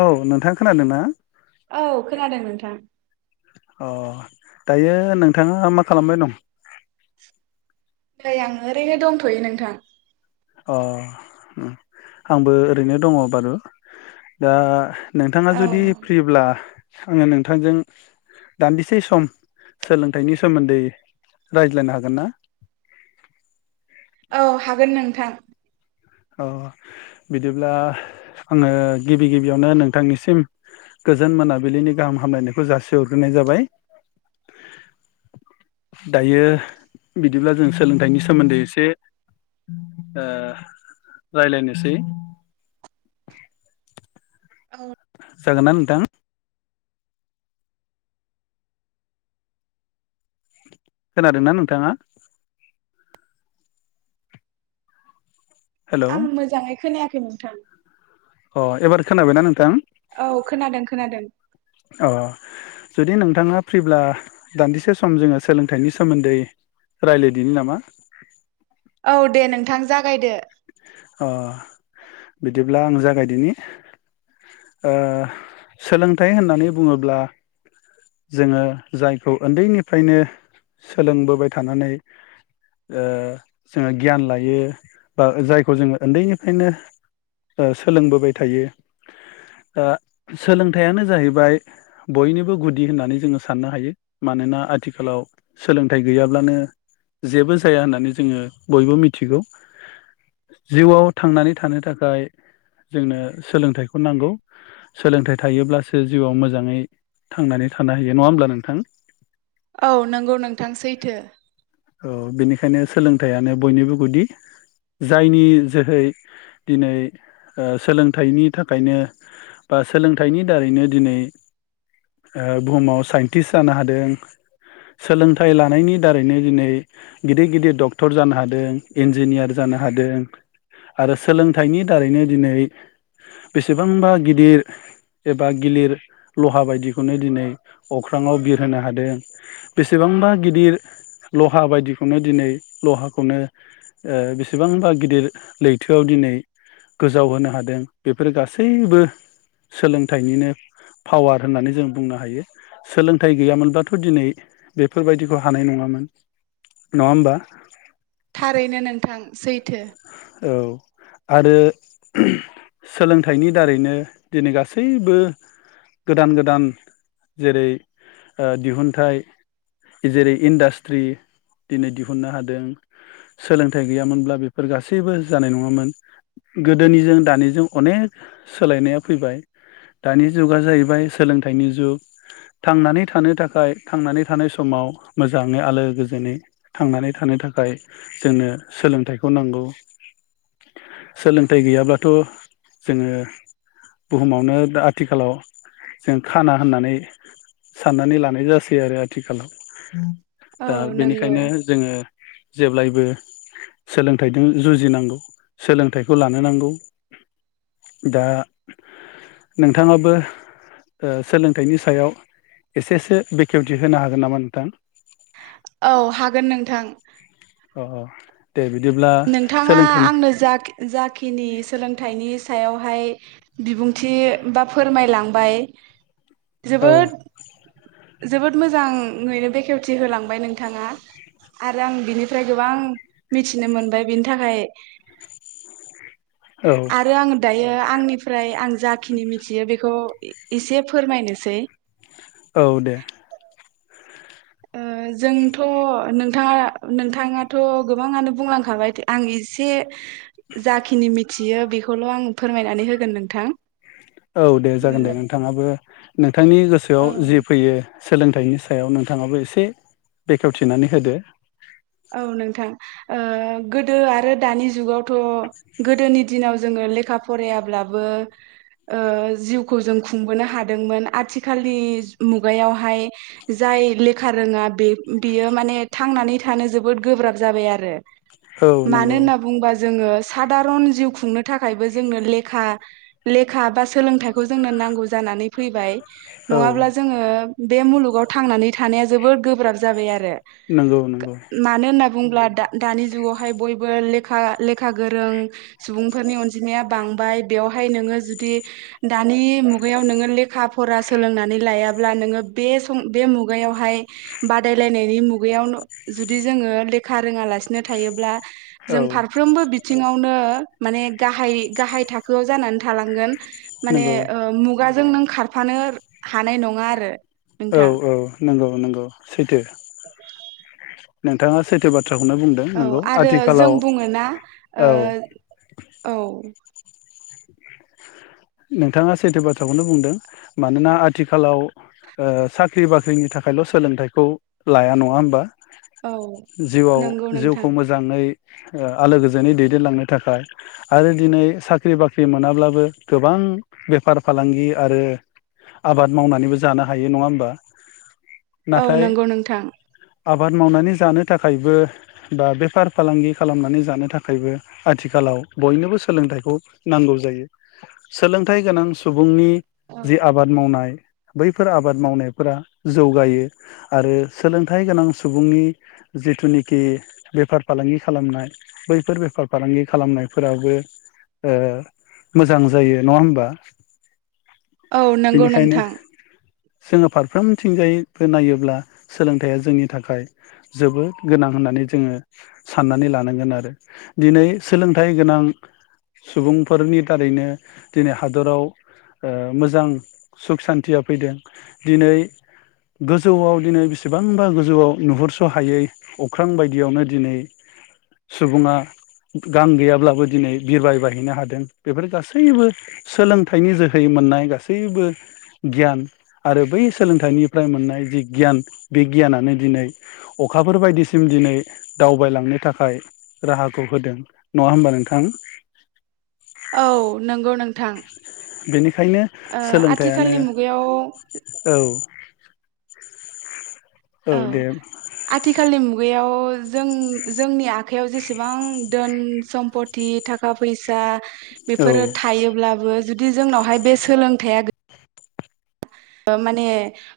औ नोंथां खोनादों ना खोनादों नोंथां। अ दायो नोंथाङा मा खालामबाय दं? नैआं ओरैनो दंथयो नोंथां। अ आंबो ओरैनो दङ बारु दा नोंथाङा औ जुदि फ्रिब्ला? आङो नोंथांजों दान्दिसे सम सोलोंथाइनि सोमोन्दै रायज्लायनो हागोन ना? औ हागोन नोंथां। अ बिदिब्ला आङो गिबि गिबियावनो नोंथांनिसिम गोजोन मोनाबिलिनि गाहाम हामलायनायखौ जासिहरग्रोनाय जाबाय दायो बिदिब्ला जों सोलोंथाइनि सोमोन्दै एसे ओ रायलायनोसै औ जागोनना नोंथां? खोनादोंना नोंथाङा? हेलौ आं मोजाङै खोनाया [unintelligible] नोथां अ एबार खोनाबायना नोंथां। औ खोनादों खोनादों अ जुदि नोंथाङा फ्रिब्ला दान्दिसे सम जोङो सोलोंथाइनि सोमोन्दै रायलायदिनो नामा? औ दे नोंथां जागायदो। अ बिदिब्ला आं जागायदिनि ओ सोलोंथाइ होननानै बुङोब्ला जोङो जायखौ उन्दैनिफ्रायनो सोलोंबोबाय थानानै ओ जोङो गियान लायो। ओ जायखौ जोङो उन्दैनिफ्रायनो ओ सोलोंबोबाय थायो ओ सोलोंथाइयानो जाहैबाय बयनिबो गुदि होननानै जोङो साननो हायो मानोना आथिखालाव सोलोंथाइ गैयाब्लानो जेबो जाया होननानै जोङो बयबो मिथिगौ। जिउआव थांनानै थानो थाखाय जोंनो सोलोंथाइखौ नांगौ सोलोंथाइ थायोब्लासो जिउआव मोजाङै थांनानै थानो हायो नङा होमब्ला नोंथां। औ नंगौ नोंथां सैथो औ बेनिखायनो सोलोंथाइयानो बयनिबो गुदि जायनि जोहै दिनै ओ सोलोंथाइनि थाखायनो बा सोलोंथाइनि दारैनो दिनै ओ बुहुमाव साइन्टिस्ट जानो हादों सोलोंथाइ लानायनि दारैनो दिनै। गिदिर गिदिर डक्ट क्टर जानो हादों इन्जिनियार जानो हा हादों आरो सोलोंथाइनि दारैनो दिनै बेसेबांबा गिदिर एबा गिलिर लहा बायदिखौनो दिनै अख्राङाव बिरहोनो हादों बेसेबांबा गिदिर लहा बायदिखौनो दिनै लहाखौनो ओ बेसेबांबा गिदिर लैथोआव दिनै गोजाव होनो हादों बेफोरो गासैबो सोलोंथाइनिनो पावार होननानै जों बुंनो हायो सोलोंथाइ गैयामोनब्लाथ दिनै बेफोरबायदिखौ हानाय नङामोन। नङा होमबा? थारैनो नोंथां सैथ औ आरो सोलोंथाइनि दारैनो दिनै गासैबो गोदान गोदान जेरै ओ दिहुनथाइ जेरै इन्डास्ट्रि दिनै दिहुननो हादों सोलोंथाइ गैयामोनब्ला बेफ फोर गासैबो जानाय नङामोन गोदोनिजों दानिजों अनेक सोलायनाया फैबाय दानि जुगा जाहैबाय सोलोंथाइनि जुग थांनानै थानो थाखाय थांनानै थानाय समाव मोजाङै आलो गोजोनै थांनानै थानो थाखाय जोंनो सोलोंथाइ खौ नांगौ सोलोंथाइ गैयाब्लाथ जोङो बुहुमावनो दा आथिखालाव जों खाना होननानै साननानै लानाय जासै आरो आथिखालाव औ दा नंगौ। बेनिखायनो जोङो जेब्लायबो सोलोंथाइदों जुजिनांगौ सोलोंथाइखौ लानो नांगौ दा नोंथाङाबो ओ सोलोंथाइनि सायाव एसेसो बेखेवथि होनो हागोन नामा नोंथां? औ हागोन नोंथां अ दे बिदिब्ला नोंथाङा सोलोंथाइनि आंनो जा-जाखिनि सोलोंथाइनि सायावहाय बिबुंथि बा फोरमायलांबाय औ जोबोद जोबोद मोजाङैनो बेखेवथि होलांबाय नोंथाङा आरो आं बिनिफ्राय गोबां मिथि थिनो मोनबाय बिनि थाखाय औ आरो आं दायो आंनिफ्राय आंज जाखिनि मिथियो बेखौ ऐ-एसे फोरमायनोसै औ दे ओ जोंथ' नोंथाङा नोंथाङाथ गोबाङानो बुंलांखाबाय आं एसे जाखिनि मिथियो बेखौल आं फोरमायनानै होगोन नोंथां। औ दे जागोन दे नोंथाङाबो नोंथांनि औ गोसोआव जि फैयो सोलोंथाइनि सायाव नोंथाङाबो एसे बेखेवथिनानै होदो। औ नोंथां ओ गोदो आरो दानि जुगाव थ गोदोनि दिनाव जोङो लेखा फरायाब्लाबो ओ जिउखौ जों खुंबोनो हादोंमोन आथिखालनि मुगायावहाइ जाय लेखा रोङा बे-बेयो माने थांनानै थानो जोबोद गोब्राब जाबाय आरो औ मानो नंगौ होनना बुंबा जोङो सादारन जिउ खुंनो थाखायबो जोंनो लेखा लेखा बा सोलोंथाइखौ जोंनो नांगौ जानानै फैबाय। औ नङाब्ला जोङो बे मुलुगाव थांनानै थानाया जोबोद गोब्राब जाबाय आरो नोंगौ नोंगौ मानो होनना बुंब्ला दा-दानि जुगावहाय बयबो लेखा लेखा गोरों सुबुंफोरनि अनजि जिमाया बांबाय बेयावहाय नोङो जुदि दानि मुगायाव नोङो लेखा फरा सोलोंनानै लायाब्ला नोङो बे सम बे मुगायावहाय बादायलाइनायनि मुगायाव न जुदि जोङो लेखा रोङालासिनो थायोब्ला जों औ फारफ्रोमबो बिथिङाव नो माने गाहाय गाहाय थाखोआव जानानै थालांगोन। माने नंगौ ओ मुगाजों नों खारफानो हानाय नङा आरो औ नोंथां औ नंगौ नंगौ सैथो नोंथाङा सैथो बा औ आरो जों बुङोना औ ओ औ नोंथाङा सैथो बाथ्राखौनो बुंदों। मानोना आथिखालाव ओ साख्रि बाख्रिनि थाखायल सोलोंथाइखौ लाया नङा होमबा? औ जिउआव नंगौ नोंथां जिउखौ मोजाङै ओ आलो गोजोनै दैदेनलांनो थाखाय आरो दिनै साख्रि बाख्रि मोनाब्लाबो गोबां बेफार फालांगि आरो आबाद मावनानैबो जानो हायो नङा होमबा? औ नाथाय नंगौ नोंथां आबाद मावनानै जानो थाखायबो बा बेफार फालांगि खालामनानै जानो थाखायबो आथिखालाव बयनोबो सोलोंथाइखौ नांगौ जायो। सोलोंथाइ गोनां सु बुंनि औ जि आबाद मावनाय बैफोर आबाद मावनायफोरा जौगायो आरो सोलोंथाइ गोनां सुबुंनि जिथुनिखि बेफार फालांगि खालामनाय बैफोर बेफार फालांगि खालामनायफोराबो ओ मोजां जायो नङा होमबा? औ नंगौ बेनिखायनो नोंथां। जोङो फारफ्रोमथिंजायैबो नायोब्ला सोलोंथाइया जोंनि थाखाय जोबोद गोनां होननानै जोङो साननानै लानांगोन आरो दिनै सोलोंथाइ गोनां सुबुंफोरनि थारैनो दिनै हादराव ओ मोजां सुख सान्थिया फैदों दिनै गोजौआव दिनै बेसेबांबा गोजौआव नुहुरस हायै अख्रां बायदियावनो दिनै सुबुङा गां गैयाब्लाबो दिनै बिरबायबायहैनो हादों। बेफोर गासैबो सोलोंथाइनि जोहै मोननाय गासैबो गियान आरो बै सोलोंथाइनिफ्राय मोननाय जि गियान बे गियानानो दिनै अखाफोर बायदिसिम दिनै दावबायलांनो थाखाय राहाखौ होदों नङा होमबा नोंथां? औ नंगौ नोंथां बेनिखायनो ओ सोलोंथाइयानो आथिखालनि मुगायाव औ [unintelligible] औ आथिखालनि मु गयाव जों जोंनि आखाइयाव जेसेबां दोन सम्फथि थाखा फैसा औ बेफोरो थायोब्लाबो जुदि जोंनावहाय बे सोलोंथाइया माने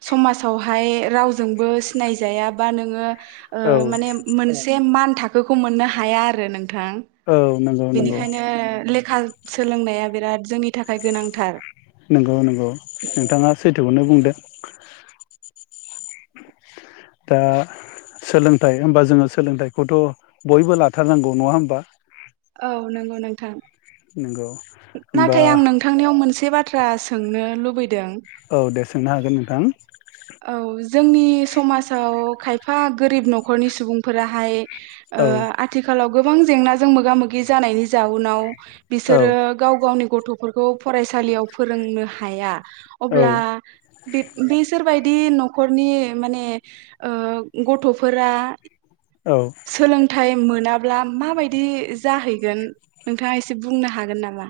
समाजावहाय रावजोंबो सिनायजायाबा नोङो। औ ओ माने मोनसे मान थाखोखौ मोननो हाया आरो नों थां औ नंगौ नंगौ बेनिखायनो [unintelligible] सोलोंनाया बिराद जोंनि थाखाय गोनांथार। नंगौ नंगौ नोंथाङा सै थोखौनो बुंदों। [unintelligible] दा सोलोंथाइ ओमबा जोङो सोलोंथाइखौथ बयबो लाथारनांगौ नङा होमबा? औ नंगौ नोंथां। [unintelligible] होमबा नाथाय आं नोंथांनियाव मोनसे बाथ्रा सोंनो लुबैदों औ दे सोंनो हागोन नोंथां। औ। जोंनि समाजाव खायफा गोरिब नखरनि सुबुंफोराहाय ओ औ आथिखालाव गोबां जेंनाजों मोगा मोगि जानायनि जाउनाव औ बिसोरो गाव गावनि गथफोरखौ फरायसालियाव फोरोंनो हाया। औ अब्ला बेब बेस सोरबायदि नखरनि माने ओ गथफोरा औ थायेम मोनाब्ला माबायदि जाहैगोन नोंथाङा एसे बुंनो हागोन नामा?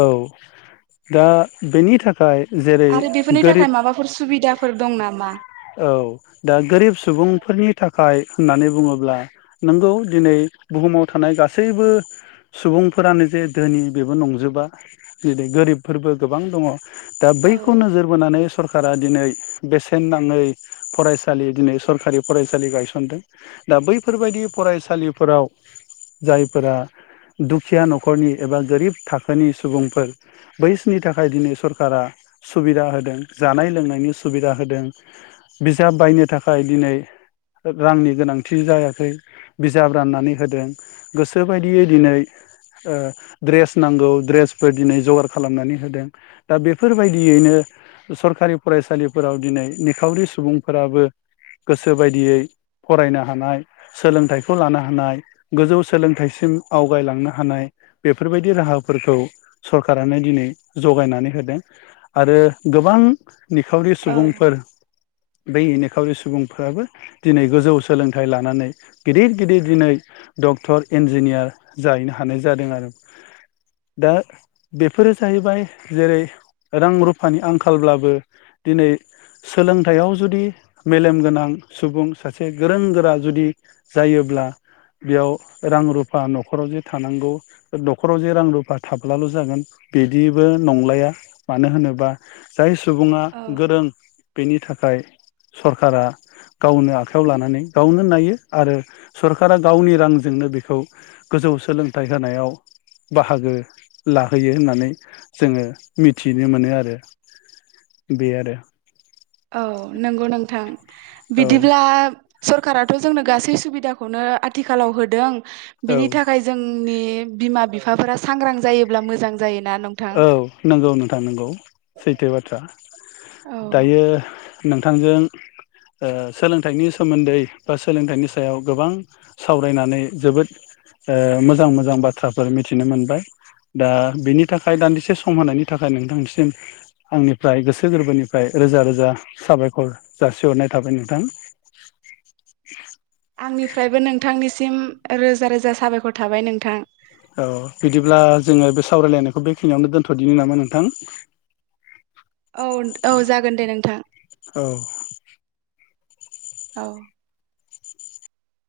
औ दा बेनि थाखाय जेरै गोरिब बिदाफोर दं नामा? औ दा गोरिब सुबुंफोरनि था खाय होननानै बुङोब्ला नोंगौ दिनै बुहुमाव थानाय गासैबो सुबुंफोरानो जे धोनि बेबो नंजोबा जेरै गोरिबफोरबो गोबां दङ दा औ बैखौ नोजोर बोनानै सरकारा दिनै बेसेन नां यै फरायसालि दिनै सरखारि फरायसालि गायसनदों दा बैफोरबायदि फरायसालिफोराव जायफोरा दुखिया नखरनि एबा गोरिब थाखोनि सुबुंफोर बैसिनि थाखाय दिनै सरकारा सुबिदा होदों जानाय लोंनायनि सुबिदा होदों बिजाब बायनो थाखाय दिनै रांनि गोनांथि जायाखै बिजाब राननानै होदों गोसोबायदियै दिनै ओ ड्रेस नांगौ ड्रेसफोर दिनै जगार खालामनानै होदों दा बेफोर बायदियैनो सरखारि फरायसालिफोराव दिनै निखावरि सुबुंफोराबो गोसो बायदियै फरायनो हानाय सोलोंथाइखौ लानो हानाय गोजौ सोलोंथाइसिम आवगायलांनो हानाय बेफोरबायदि राहाफोरखौ सरखारानो दिनै जगायनानै होदों आरो गोबां निखावरि सुबुंफोर बै निखावरि सुबुंफोराबो दिनै गोजौ सोलोंथाइ लानानै गिदिर गिदिर दिनै डक्टर इन्जिनियार जाहैनो हानाय जादों आरो दा बेफोरो जाहैबाय जेरै रां रुफानि आंखालब्लाबो दिनै सोलोंथाइयाव जुदि मेलेमगोनां सुबुं सासे गोरों गोरा जुदि जायोब्ला बेयाव रां रुफा नख'राव जे थानांगौ नख'राव जे रां रुफा थाब्लाल' जागोन बिदिबो नंलाया मानो होनोबा जाय सु सुबुङा गोरों थाखाय सरखारा गावनो आखायाव लानानै गावनो नायो आरो सरकारा गावनि रांजोंनो बेखौ गोजौ सोलोंथाइ होनायाव बाहागो लाहोयो होननानै जोङो मिथिनो मोनो आरो बे आरो औ नोंगौ नोंथां औ बिदिब्ला सरकाराथ' जोंनो गासै सुबिदाखौनो आथिखालाव होदों औ बिनि थाखाय जोंनि बिमा बिफाफोरा सांग्रां जायोब्ला मोजां जायो औ नंगौ नोंथां नंगौ सैथो बाथ्रा। औ दायो नोंथांजों ओ सोलोंथाइनि सोमोन्दै बा सोलोंथाइनि सायाव गोबां सावरायनानै जोबोद ओ मोजां मोजां बाथ्राफोर मिथिनो मोनबाय दा बिनि नि थाखाय दान्दिसे सम होनायनि थाखाय नोंथांनिसिम आंनिफ्राय गोसो गोरबोनिफ्राय रोजा रोजा साबायखर जासिहरनाय थाबाय नोंथां आंनिफ्रायबो नोंथांनिसिम रोजा रोजा साबायखर थाबाय नोंथां औ बिदिब्ला जोङो बे सावरायलायनायखौ बेखिनियावनो दोन्थदिनि नामा नोंथां? औ औ जागोन दे नोंथां। औ औ